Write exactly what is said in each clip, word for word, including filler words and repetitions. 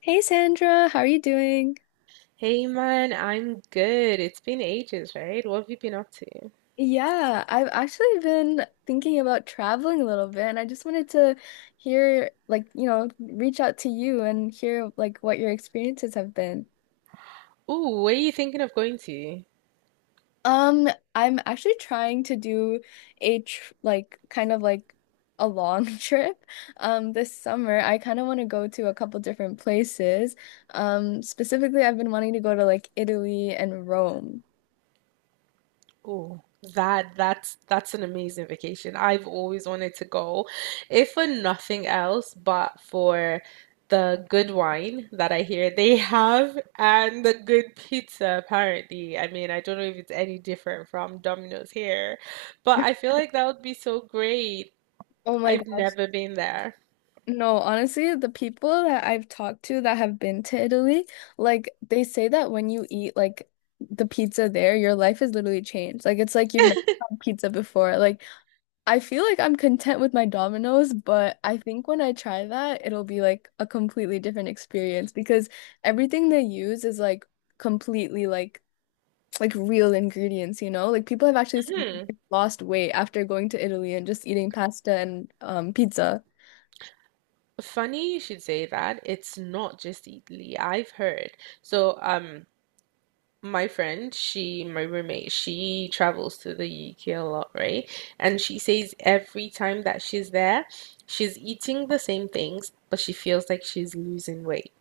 Hey Sandra, how are you doing? Hey man, I'm good. It's been ages, right? What have you been up to? Yeah, I've actually been thinking about traveling a little bit and I just wanted to hear like, you know, reach out to you and hear like what your experiences have been. Ooh, where are you thinking of going to? Um, I'm actually trying to do a tr like kind of like a long trip. Um, this summer I kind of want to go to a couple different places. Um, specifically I've been wanting to go to like Italy and Rome. Ooh, that that's that's an amazing vacation. I've always wanted to go, if for nothing else, but for the good wine that I hear they have and the good pizza, apparently. I mean, I don't know if it's any different from Domino's here, but I feel like that would be so great. Oh my I've gosh. never been there. No, honestly, the people that I've talked to that have been to Italy, like they say that when you eat like the pizza there, your life is literally changed. Like it's like you've never had pizza before. Like I feel like I'm content with my Domino's, but I think when I try that, it'll be like a completely different experience because everything they use is like completely like like real ingredients, you know? Like people have actually s- lost weight after going to Italy and just eating pasta and um pizza. Funny you should say that. It's not just Italy. I've heard. So, um, my friend, she, my roommate, she travels to the U K a lot, right? And she says every time that she's there, she's eating the same things, but she feels like she's losing weight.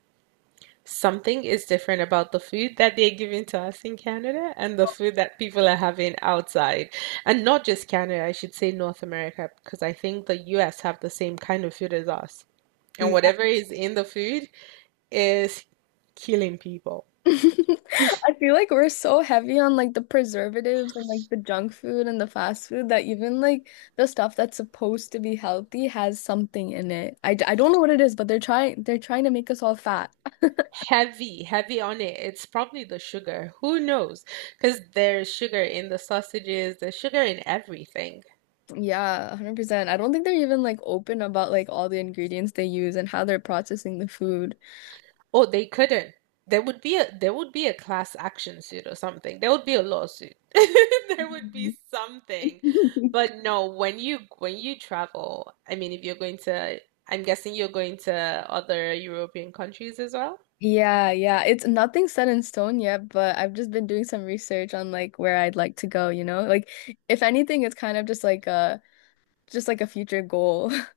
Something is different about the food that they're giving to us in Canada and the food that people are having outside. And not just Canada, I should say North America, because I think the U S have the same kind of food as us and whatever is in the food is killing people. I feel like we're so heavy on like the preservatives and like the junk food and the fast food that even like the stuff that's supposed to be healthy has something in it. I, d- I don't know what it is, but they're trying they're trying to make us all fat. Heavy, heavy on it. It's probably the sugar. Who knows? Because there's sugar in the sausages, there's sugar in everything. Yeah, a hundred percent. I don't think they're even like open about like all the ingredients they use and how they're processing the food. Oh, they couldn't. There would be a there would be a class action suit or something. There would be a lawsuit. There would be Mhm. something. But no, when you when you travel, I mean, if you're going to, I'm guessing you're going to other European countries as well. Yeah, yeah. It's nothing set in stone yet, but I've just been doing some research on like where I'd like to go, you know? Like if anything, it's kind of just like a just like a future goal.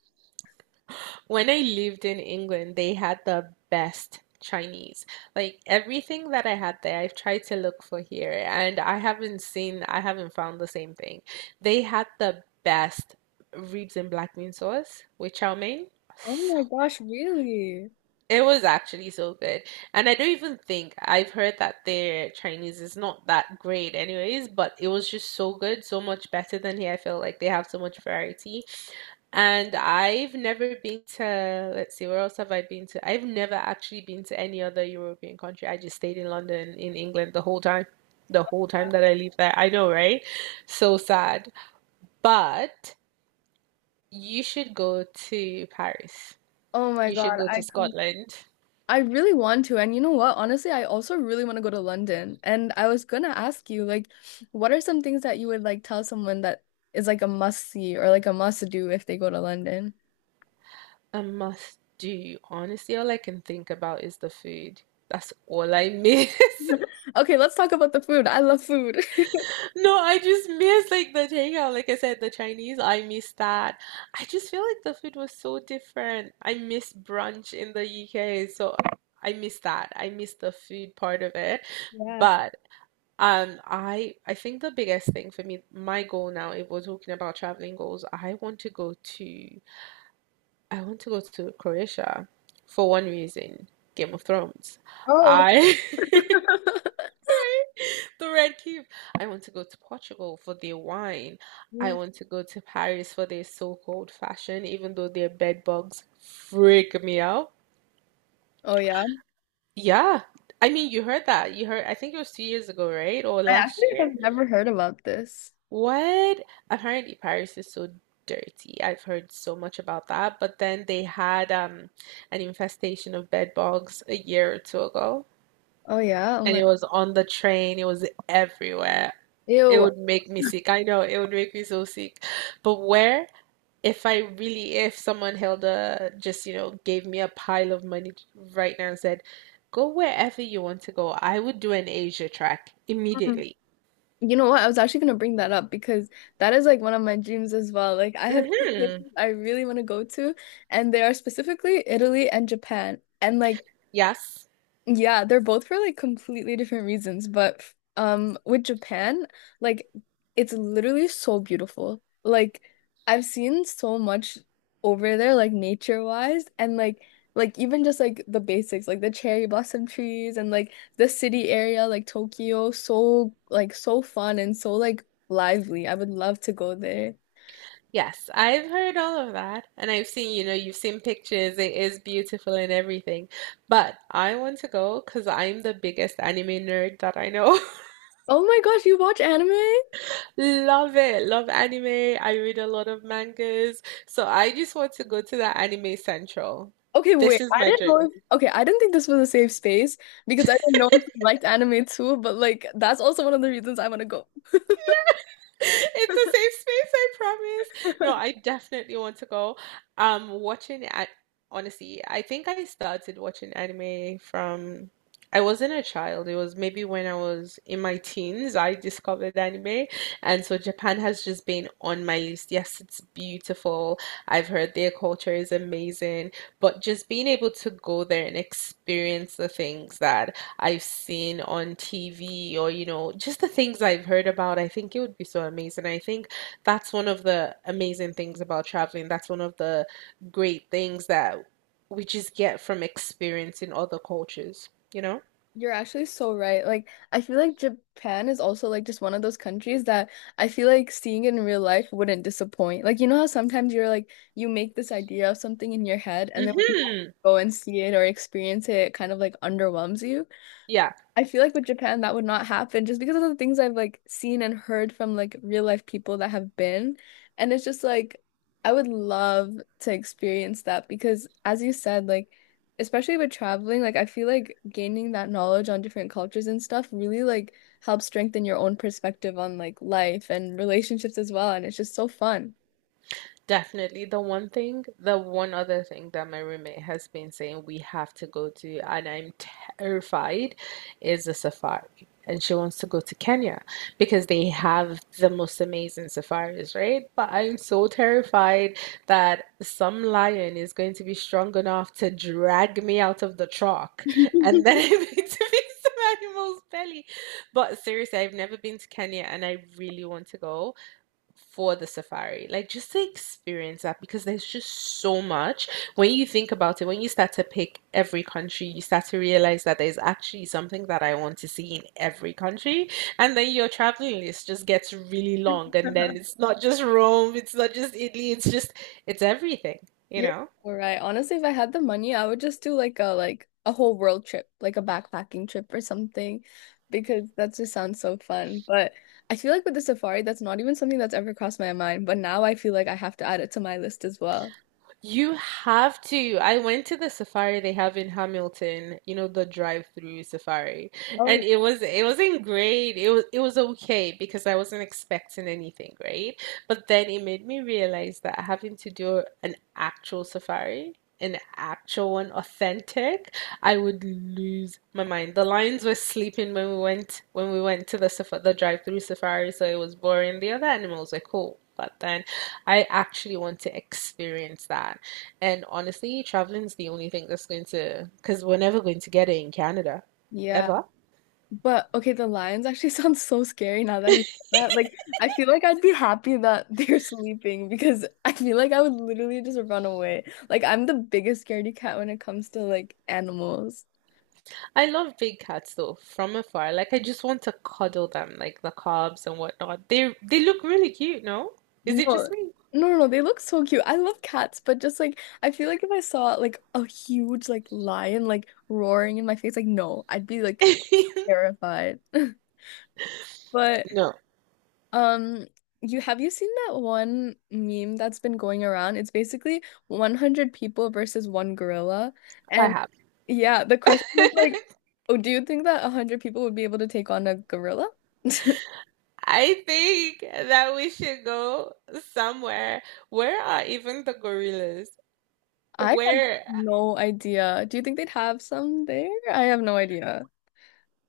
When I lived in England, they had the best Chinese. Like everything that I had there, I've tried to look for here, and I haven't seen, I haven't found the same thing. They had the best ribs and black bean sauce with chow mein. Oh So, my gosh, really? it was actually so good. And I don't even think I've heard that their Chinese is not that great anyways, but it was just so good, so much better than here. I feel like they have so much variety and I've never been to, let's see, where else have I been to? I've never actually been to any other European country. I just stayed in London, in England the whole time, the whole time that I lived there. I know, right? So sad. But you should go to Paris. Oh my You should God, go to I come Scotland. I really want to. And you know what? Honestly, I also really want to go to London. And I was gonna ask you, like, what are some things that you would like tell someone that is like a must see or like a must do if they go to London? A must do. Honestly, all I can think about is the food. That's all I miss. Okay, let's talk about the food. I love food. No, I just miss like the takeout. Like I said, the Chinese, I miss that. I just feel like the food was so different. I miss brunch in the U K, so I miss that. I miss the food part of it. Yeah. But um I I think the biggest thing for me, my goal now, if we're talking about traveling goals, I want to go to I want to go to Croatia for one reason, Game of Thrones. Oh. I The red cube. I want to go to Portugal for their wine. I Mm. want to go to Paris for their so-called fashion, even though their bed bugs freak me out. Oh yeah. Yeah. I mean, you heard that. You heard, I think it was two years ago, right? Or I last actually year. have never heard about this. What? Apparently, Paris is so dirty. I've heard so much about that. But then they had um an infestation of bed bugs a year or two ago. Oh yeah. Oh And my. it was on the train, it was everywhere. It Ew. would make me sick. I know it would make me so sick. But where if I really if someone held a just, you know, gave me a pile of money right now and said, "Go wherever you want to go." I would do an Asia track immediately. You know what? I was actually gonna bring that up because that is like one of my dreams as well. Like I have two places Hmm. I really want to go to, and they are specifically Italy and Japan. And like Yes. yeah, they're both for like completely different reasons, but f- um with Japan, like it's literally so beautiful. Like I've seen so much over there like nature-wise and like like even just like the basics like the cherry blossom trees and like the city area like Tokyo so like so fun and so like lively. I would love to go there. Yes, I've heard all of that and I've seen, you know, you've seen pictures. It is beautiful and everything. But I want to go because 'cause I'm the biggest anime nerd that I know. Oh my gosh, you watch anime? Love it. Love anime. I read a lot of mangas. So I just want to go to the anime central. Okay, This wait. is I my didn't know dream. if, okay, I didn't think this was a safe space because I didn't know if you liked anime too, but like that's also one of the reasons I want to go. It's a safe space, I promise. No, I definitely want to go. Um, watching at honestly, I think I started watching anime from I wasn't a child. It was maybe when I was in my teens I discovered anime, and so Japan has just been on my list. Yes, it's beautiful. I've heard their culture is amazing, but just being able to go there and experience the things that I've seen on T V or, you know, just the things I've heard about. I think it would be so amazing. I think that's one of the amazing things about traveling. That's one of the great things that we just get from experiencing other cultures, you know? You're actually so right. Like, I feel like Japan is also like just one of those countries that I feel like seeing it in real life wouldn't disappoint. Like, you know how sometimes you're like you make this idea of something in your head and then when you Hmm. go and see it or experience it, it kind of like underwhelms you. Yeah. I feel like with Japan that would not happen just because of the things I've like seen and heard from like real life people that have been. And it's just like I would love to experience that because as you said, like especially with traveling, like I feel like gaining that knowledge on different cultures and stuff really like helps strengthen your own perspective on like life and relationships as well. And it's just so fun. Definitely. The one thing, the one other thing that my roommate has been saying we have to go to, and I'm terrified, is a safari. And she wants to go to Kenya because they have the most amazing safaris, right? But I'm so terrified that some lion is going to be strong enough to drag me out of the truck and then I'm going to be some animal's belly. But seriously, I've never been to Kenya and I really want to go for the safari. Like just to experience that because there's just so much. When you think about it, when you start to pick every country, you start to realize that there's actually something that I want to see in every country. And then your traveling list just gets really long. And then it's not just Rome, it's not just Italy, it's just, it's everything, you You're know? all right. Honestly, if I had the money, I would just do like a like a whole world trip, like a backpacking trip or something, because that just sounds so fun. But I feel like with the safari, that's not even something that's ever crossed my mind. But now I feel like I have to add it to my list as well. You have to. I went to the safari they have in Hamilton, you know, the drive-through safari. And Oh. it was it wasn't great. It was it was okay because I wasn't expecting anything, right? But then it made me realize that having to do an actual safari an actual and authentic, I would lose my mind. The lions were sleeping when we went when we went to the safa- the drive-through safari, so it was boring. The other animals were cool, but then I actually want to experience that. And honestly, traveling's the only thing that's going to because we're never going to get it in Canada, Yeah. ever. But okay, the lions actually sounds so scary now that you said that. Like, I feel like I'd be happy that they're sleeping because I feel like I would literally just run away. Like, I'm the biggest scaredy cat when it comes to like animals. I love big cats though, from afar. Like I just want to cuddle them, like the cubs and whatnot. They they look really cute, no? Is No, it just me? no, no, no, they look so cute. I love cats, but just like I feel like if I saw like a huge like lion like roaring in my face, like no, I'd be like terrified. But No, um, you have you seen that one meme that's been going around? It's basically a hundred people versus one gorilla, I and have. yeah, the question is like, oh, do you think that a hundred people would be able to take on a gorilla? I think that we should go somewhere. Where are even the gorillas? I have Where? no idea. Do you think they'd have some there? I have no idea.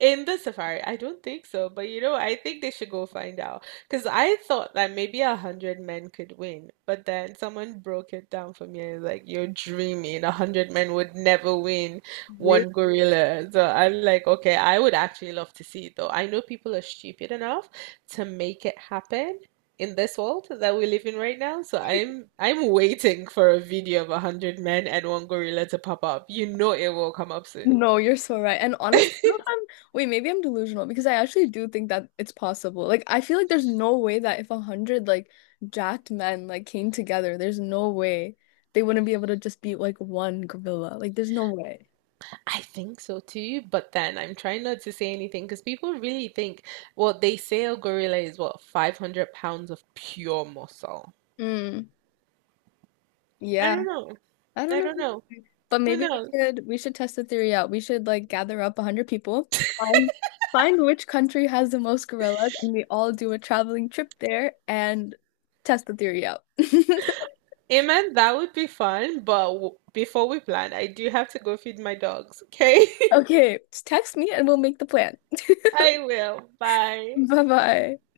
In the safari, I don't think so, but you know, I think they should go find out. Because I thought that maybe a hundred men could win, but then someone broke it down for me and was like, you're dreaming. A hundred men would never win one gorilla. So I'm like, okay, I would actually love to see it though. I know people are stupid enough to make it happen in this world that we live in right now. So I'm I'm waiting for a video of a hundred men and one gorilla to pop up. You know it will come up soon. No, you're so right. And honestly, I don't know if I'm, wait, maybe I'm delusional because I actually do think that it's possible. Like, I feel like there's no way that if a hundred like jacked men like came together, there's no way they wouldn't be able to just beat like one gorilla. Like, there's no way. I think so too, but then I'm trying not to say anything because people really think, well, they say a gorilla is what, five hundred pounds of pure muscle. Mm, I yeah, don't know. I don't I know. don't know. But Who maybe we knows? should we should test the theory out. We should like gather up a hundred people, find find which country has the most gorillas, and we all do a traveling trip there and test the theory out. Amen, that would be fun, but w before we plan, I do have to go feed my dogs, okay? Okay, just text me and we'll make the plan. I will. Bye. Bye bye.